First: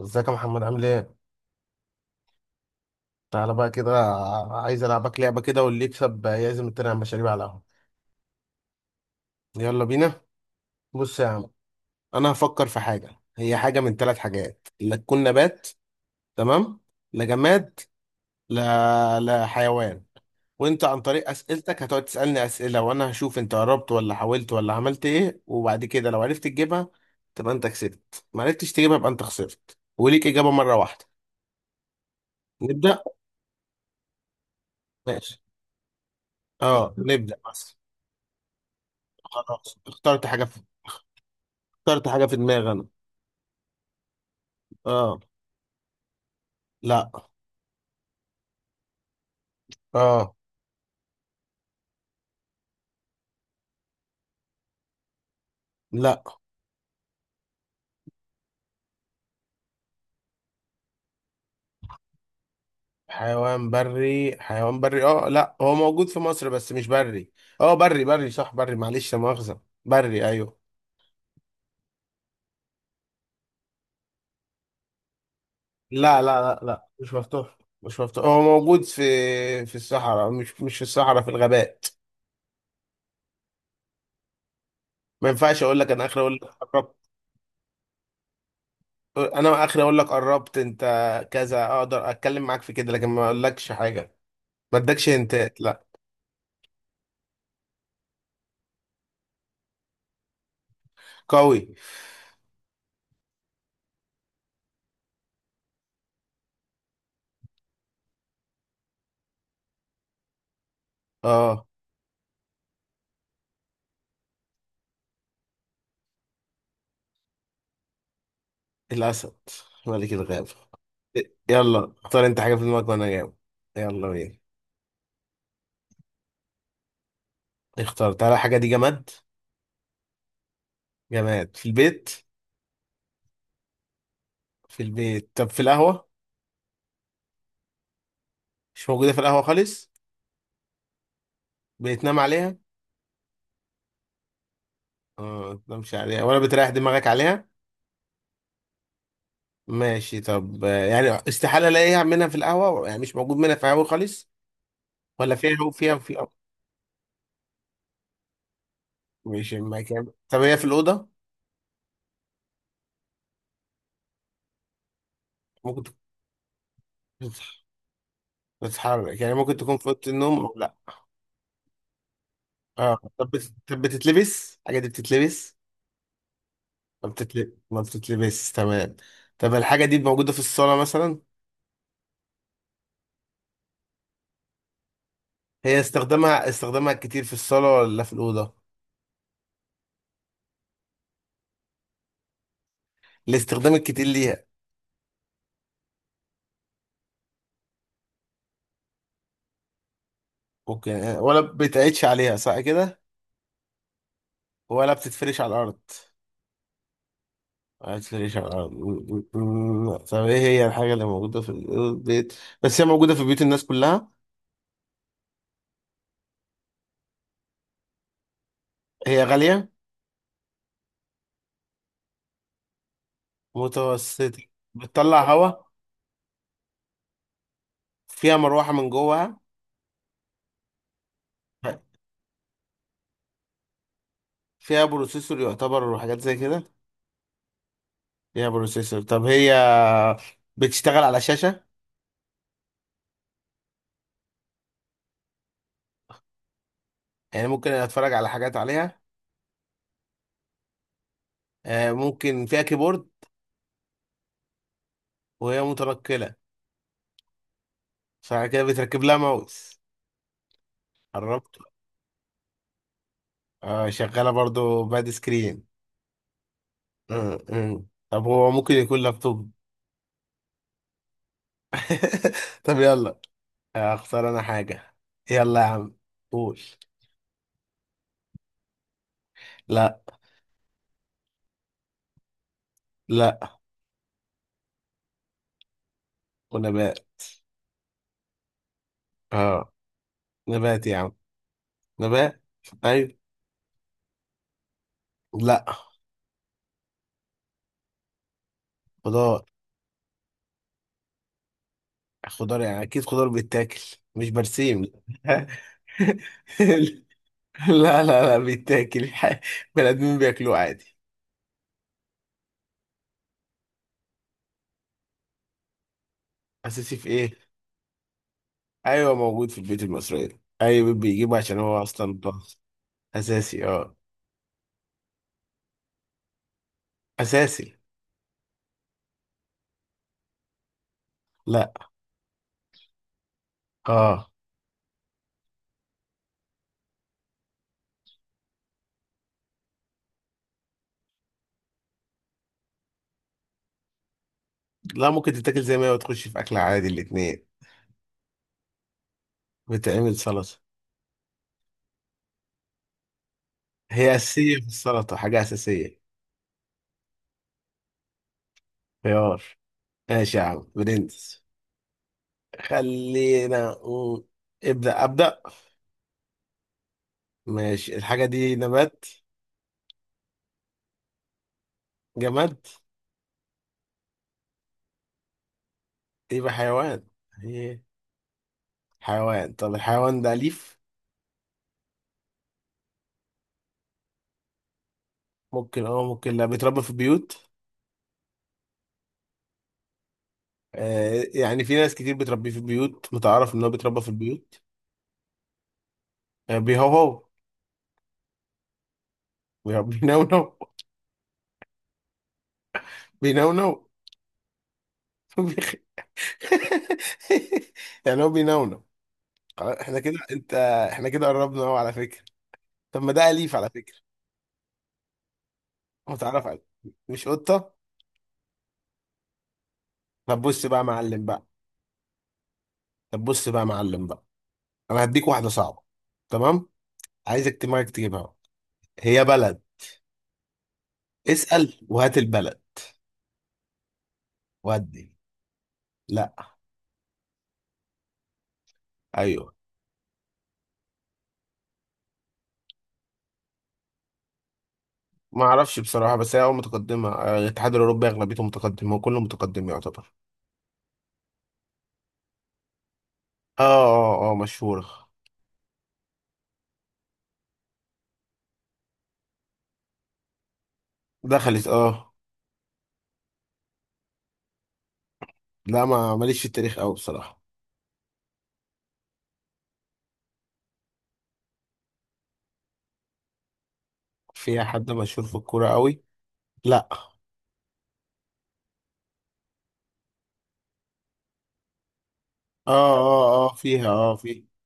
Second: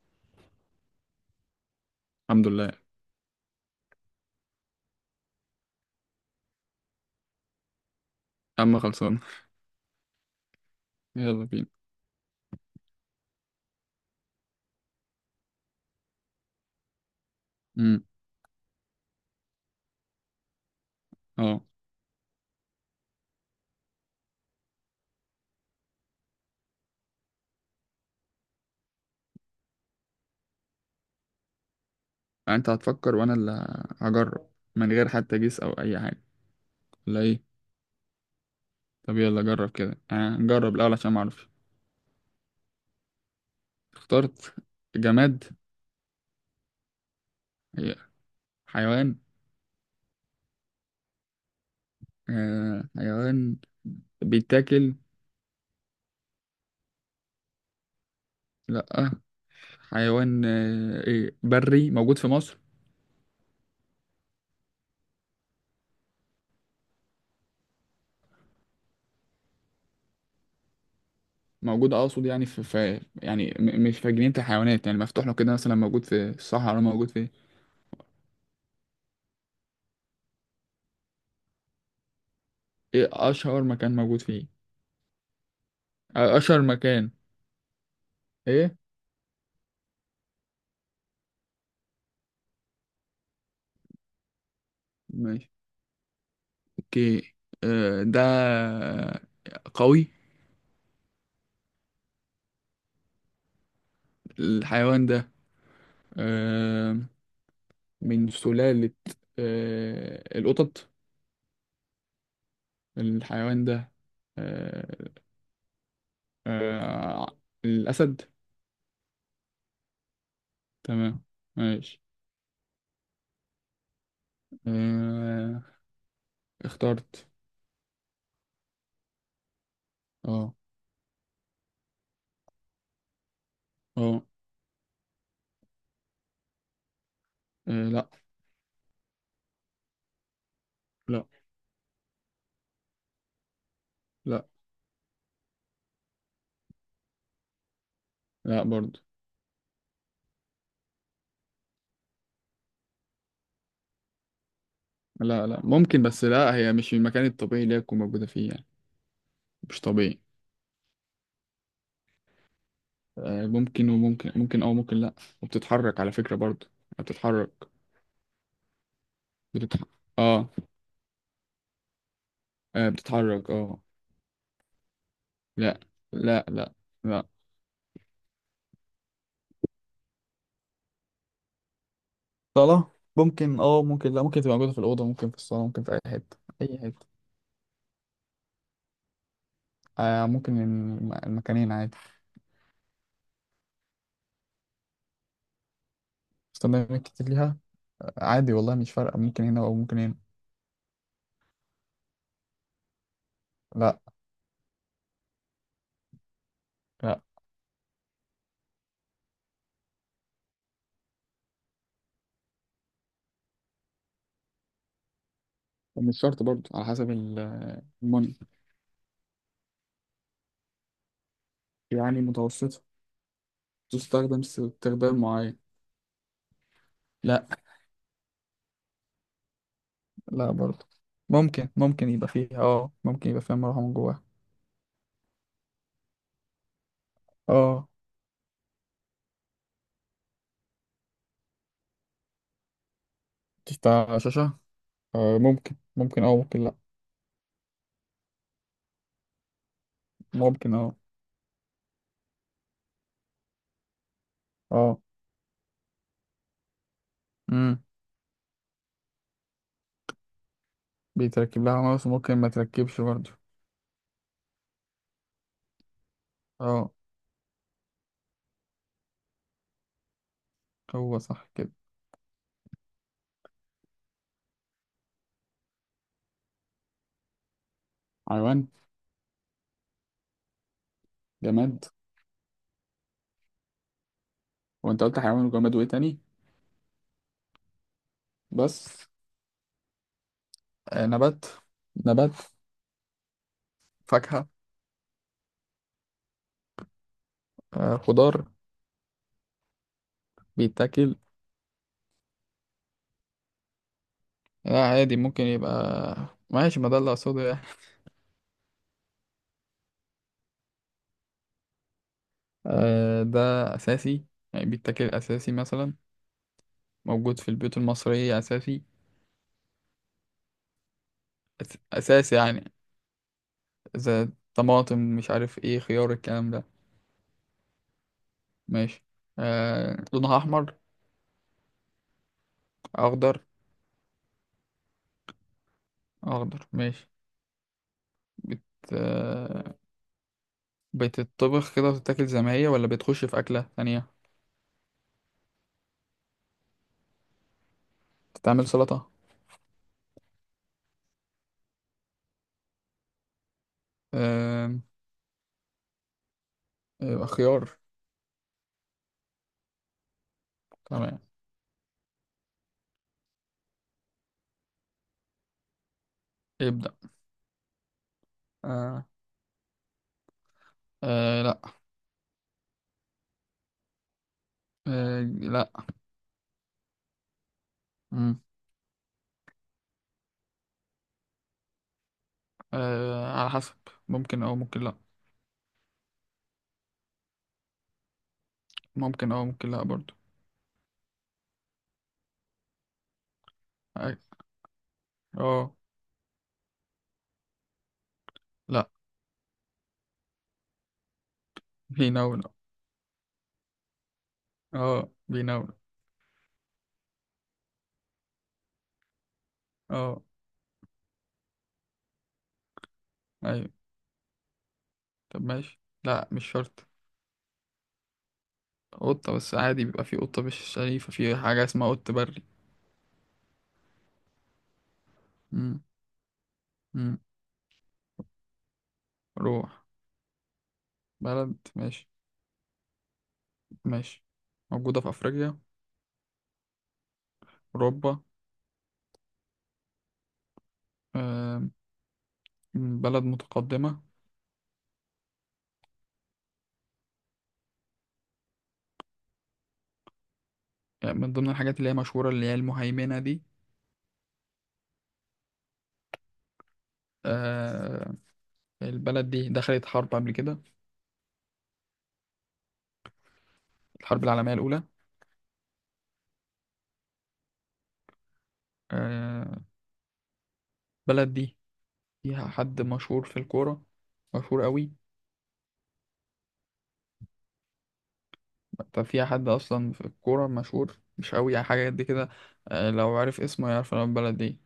ازيك يا محمد عامل ايه؟ الحمد لله يا تعالى بقى كده. عايز العبك لعبة كده واللي يكسب يعزم التاني على المشاريب على القهوة. عم خلصان. يلا بينا. بص يا يلا عم. بينا. انا هفكر في حاجة. هي حاجة من ثلاث حاجات، لا تكون نبات، تمام، لا جماد، امم. لا لا حيوان. وانت عن طريق اه، اسئلتك هتقعد تسألني اسئلة، وانا هشوف انت قربت ولا حاولت ولا عملت ايه، وبعد كده لو عرفت تجيبها تبقى انت كسبت، ما عرفتش تجيبها يبقى انت خسرت، وليك اجابة مرة واحدة. انت نبدأ. هتفكر وانا اللي هجرب من غير حتى ماشي، جيس او اي حاجه اه ولا نبدأ ايه؟ بس. طب يلا جرب خلاص كده، نجرب الاول عشان ما اعرفش. اخترت حاجة في دماغي أنا. اخترت. آه. جماد؟ لا. هي حيوان؟ اه. آه حيوان بيتاكل؟ لا. لا. حيوان ايه بري موجود في مصر؟ حيوان بري، لا، هو موجود في مصر بس مش بري. اه، بري، صح، بري، معلش، لا مؤاخذة، بري، ايوه. موجود، اقصد يعني في، يعني مش في جنينة الحيوانات، يعني مفتوح له كده مثلا، موجود في لا لا لا الصحراء لا موجود في. مش مفتوح، هو موجود في الصحراء، مش في الصحراء، في الغابات. ايه اشهر مكان موجود فيه؟ ما ينفعش اقول لك انا اخر، اقول لك اشهر قربت. مكان. ايه؟ انا اخر اقول لك قربت انت. كذا اقدر اتكلم معاك في كده، لكن ما اقولكش حاجة. ما ادكش انت ماشي. لا. اوكي. ده قوي. قوي. الحيوان ده آه، من سلالة القطط. اه. الحيوان ده آه، آه، الأسد. الاسد، ملك الغابة. تمام. يلا ماشي. اختار انت حاجة في دماغك وانا جاوب. يلا بينا. آه، اخترت. اختار تعالى، الحاجة دي جماد. اه. جماد في البيت. اه. في البيت، طب في القهوة. لا مش موجودة في القهوة خالص. لا بتنام عليها. لا اه. ما بتنامش عليها، ولا بتريح دماغك عليها. لا برضو. ماشي. طب يعني استحالة الاقيها منها في القهوة؟ يعني مش موجود منها في القهوة خالص؟ ولا لا. لا، فيها ممكن بس في. لا، هي مش في المكان الطبيعي اللي هي تكون موجودة فيه يعني. مش مش المكان. طبيعي. طب هي في الأوضة. ممكن وممكن، ممكن او ممكن لا. ممكن تكون وبتتحرك على فكرة برضو. بتتحرك. بتتحرك، يعني ممكن تكون بتتح... في أوضة النوم اه. أو لا. اه. طب بتتحرك اه. بتتلبس الحاجة دي؟ بتتلبس؟ لا لا. لا لا. ما بتتلبس، تمام. طب الحاجة دي موجودة في الصالة مثلا؟ صالة ممكن، اه ممكن لا، ممكن تبقى موجودة في الأوضة، ممكن في الصالة، هي ممكن في أي حتة استخدامها، أي حتة. الكتير في الصالة ولا في الأوضة؟ ممكن المكانين عادي. الاستخدام الكتير ليها. استخدامات كتير ليها. عادي والله، مش فارقة، ممكن هنا أو ممكن هنا. ممكن. ولا بتعيدش عليها، صح كده؟ لا. ولا بتتفرش على الأرض؟ لا. ما بتتفرش على الأرض. طب إيه هي الحاجة اللي موجودة في البيت بس هي موجودة في بيوت الناس كلها؟ ومش شرط برضو، على حسب المن، هي غالية؟ يعني متوسطة، تستخدم متوسطة. استخدام بتطلع هوا؟ معين. لا. فيها مروحة من جوه؟ لا برضو. ممكن، ممكن يبقى فيها اه، ممكن يبقى فيها مروحة من جواها. فيها بروسيسور يعتبر، وحاجات زي كده؟ اه. فيها بروسيسور. طب هي بتشتغل على شاشة؟ بتفتح شاشة؟ ممكن، ممكن اه ممكن لا. يعني ممكن اتفرج على حاجات عليها؟ ممكن اه. ممكن فيها كيبورد؟ اه. وهي متنقلة؟ امم فعلى كده بتركب لها ماوس. قربت. بيتركب لها ماوس وممكن ما تركبش برضه. شغالة برضو باد سكرين. اه. آه، آه. طب هو ممكن يكون لابتوب؟ هو صح كده؟ طب يلا، اختار انا حاجة. يلا يا عم، قول. حيوان؟ لا. جماد؟ لا. وانت قلت حيوان وجماد وايه تاني؟ ونبات. بس. اه. نبات يا آه عم. نبات. نبات. نبات. ايوه. فاكهة؟ لا. آه خضار. خضار. بيتاكل؟ خضار، يعني اكيد خضار بيتاكل، مش لا برسيم. عادي، ممكن يبقى. ماشي، ما ده اللي اقصده يعني. لا لا لا، بيتاكل. بني ادمين بياكلوه عادي. آه ده اساسي. يعني بيتاكل اساسي مثلا. اساسي في ايه؟ موجود في البيوت المصرية أساسي. ايوه، موجود في البيوت المصريه، اي بيت بيجيبه عشان هو اصلا اساس، بلاس. يعني اساسي، اه. اذا طماطم، مش عارف ايه، خيار، الكلام ده. اساسي. ماشي. لونها احمر؟ لا. اخضر؟ اه. اخضر ماشي. بت آه بتطبخ كده وتتاكل زي ما هي ولا بتخش في اكله ثانيه؟ لا، ممكن تتاكل زي ما هي وتخش في اكل عادي، الاتنين. بتتعمل سلطه. بتعمل سلطه. هي اساسيه في آه. السلطه، حاجه اساسيه. خيار. خيار. ماشي يا عم تمام. برنس. خلينا نقول- ابدا ابدا. ابدا. ماشي، الحاجه دي نبات؟ آه. لا. جماد؟ لا. إيه، يبقى حيوان. هي. مم. حيوان. طب الحيوان ده أليف؟ على حسب. ممكن او ممكن لا. ممكن اه ممكن لا. بيتربى في البيوت؟ ممكن او ممكن لا برضو. آه، يعني في ناس كتير بتربيه في البيوت، متعرف ان هو بيتربى في اه. البيوت. آه، آه، بيهوهو؟ لا. بينونو؟ بيناول. بينونو. اه بيناول. بيخ- يعني هو بينونو. خلاص، احنا كده، اه. انت. احنا كده قربنا اهو على فكرة. طب ما ده أليف ايوه. على فكرة. طب ماشي، لا متعرف مش عليه. شرط. مش قطة؟ قطة، بس عادي بيبقى في طب قطة مش بص بقى يا شريفة، معلم في بقى، حاجة اسمها قط بري. طب بص بقى يا معلم بقى انا هديك واحدة مم. صعبة، تمام؟ مم. عايزك دماغك تجيبها. هي بلد. روح. بلد اسأل ماشي. وهات البلد. ماشي. موجودة في ودي. أفريقيا؟ لا. أوروبا؟ ايوه. آم، بلد متقدمة؟ ما اعرفش بصراحة، بس هي متقدمة. الاتحاد الاوروبي اغلبيته متقدمة، وكله متقدم يعتبر. يعني من ضمن الحاجات اللي هي مشهورة اللي هي المهيمنة دي. اه، مشهورة. آه، البلد دي دخلت حرب قبل كده؟ دخلت، اه. الحرب العالمية الأولى؟ لا، ما ماليش في التاريخ قوي بصراحة. آه، البلد دي فيها حد مشهور في الكورة؟ مشهور فيها حد قوي؟ مشهور في الكورة قوي؟ لا، اه. طب في حد اصلا في الكوره مشهور مش قوي يعني، حاجه قد كده؟ لو عارف اسمه فيها، يعرف إن هو من البلد فيها. دي.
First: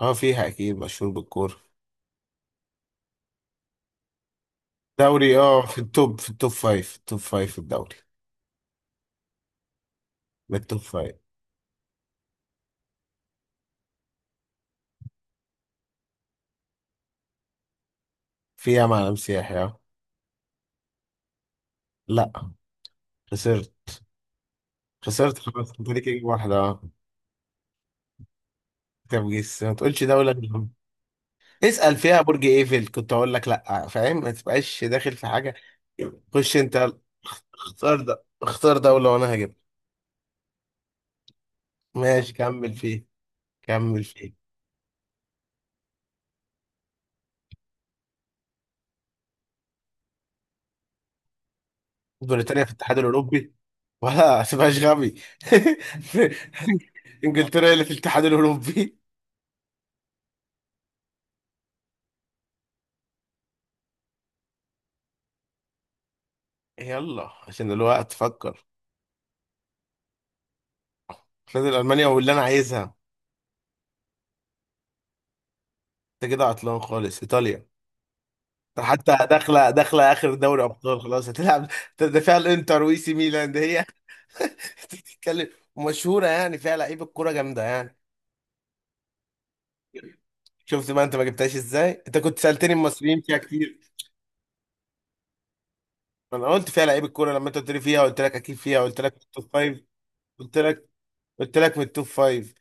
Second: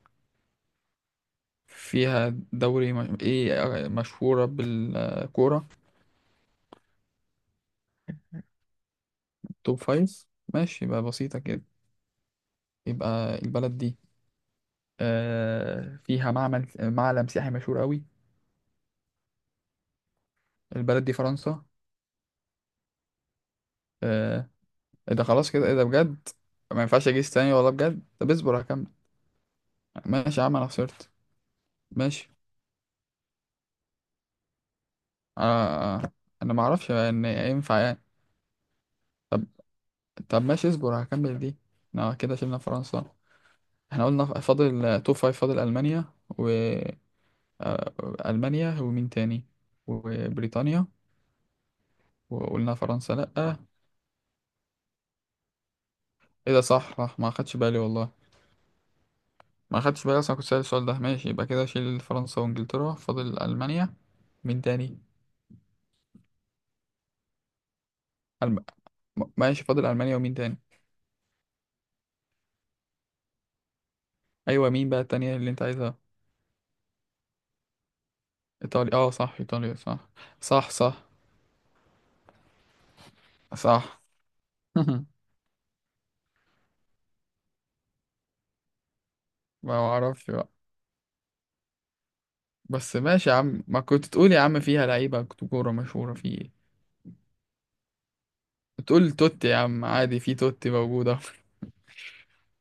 اه، فيها اكيد مشهور بالكورة. فيها دوري ايه. مشهوره دوري، اه، بالكوره. في التوب، في التوب فايف في الدوري. توب فايف؟ من التوب ماشي، يبقى فايف. بسيطه كده. يبقى البلد دي فيها معلم سياحي مشهور قوي. فيها معلم سياحي، اه. البلد دي فرنسا؟ لا. خسرت. آه، إيه ده، خسرت خلاص كده؟ خلاص. ايه ده انت ليك إجابة بجد. واحدة، ما اه. ينفعش اجيس تاني والله بجد، طب اصبر هكمل. طب جيس، ما تقولش دولة ماشي يا عم، انا غيرهم. خسرت. اسأل فيها ماشي. برج ايفل، كنت اقول لك لا، فاهم؟ ما تبقاش داخل في حاجة. آه، انا خش ما اعرفش انت. ان ينفع يعني. اختار دولة وانا طب. هجيب. طب ماشي، اصبر هكمل دي. اه ماشي، كده شلنا كمل فيه. فرنسا. كمل احنا قلنا فيه. فاضل توب فايف، فاضل ألمانيا و آه، ألمانيا ومين تاني؟ وبريطانيا. بريطانيا في وقلنا الاتحاد فرنسا الاوروبي؟ لأ. ولا ما تبقاش غبي. ايه ده، صح صح، ما خدش انجلترا بالي اللي في والله. الاتحاد الاوروبي! ما خدش بالي اصلا، كنت سأل السؤال ده. ماشي يبقى كده، شيل فرنسا وانجلترا، فاضل ألمانيا. مين تاني؟ يلا، عشان الوقت، ألم... فكر. ماشي، فاضل ألمانيا ومين تاني؟ فاضل المانيا واللي انا عايزها. ايوه، مين بقى التانية اللي انت عايزها؟ انت كده عطلان خالص. ايطاليا. ايطاليا، اه حتى صح، ايطاليا صح. داخله اخر دوري صح ابطال، صح خلاص هتلعب. ده فيها الانتر وإي سي ميلان، ده هي. صح. بتتكلم. ومشهوره، يعني فيها لعيبه كوره جامده يعني. ما اعرفش. شفت بقى انت ما جبتهاش ازاي؟ انت كنت سالتني بس المصريين ماشي يا فيها عم، كتير. ما كنت تقول يا عم فيها لعيبة كورة مشهورة في انا ايه. قلت فيها لعيبه كوره لما انت قلت لي فيها، قلت لك اكيد فيها، قلت تقول لك من التوب توتي يا فايف. عم عادي، في قلت توتي لك، موجودة. قلت لك من التوب فايف.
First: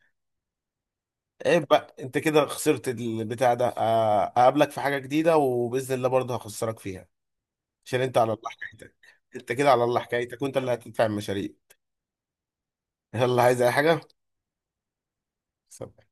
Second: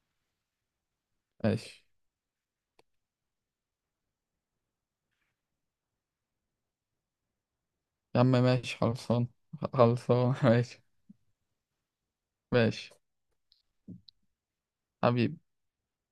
ايه ماشي بقى، انت كده خسرت البتاع ده. اقابلك في حاجه جديده، وباذن الله برضه هخسرك فيها، عشان انت يا عم. على الله ماشي حكايتك. خلصان. انت كده على الله خلصان. حكايتك، وانت اللي ماشي. هتدفع المشاريع. ماشي. يلا، عايز اي حاجه؟ حبيبي. سب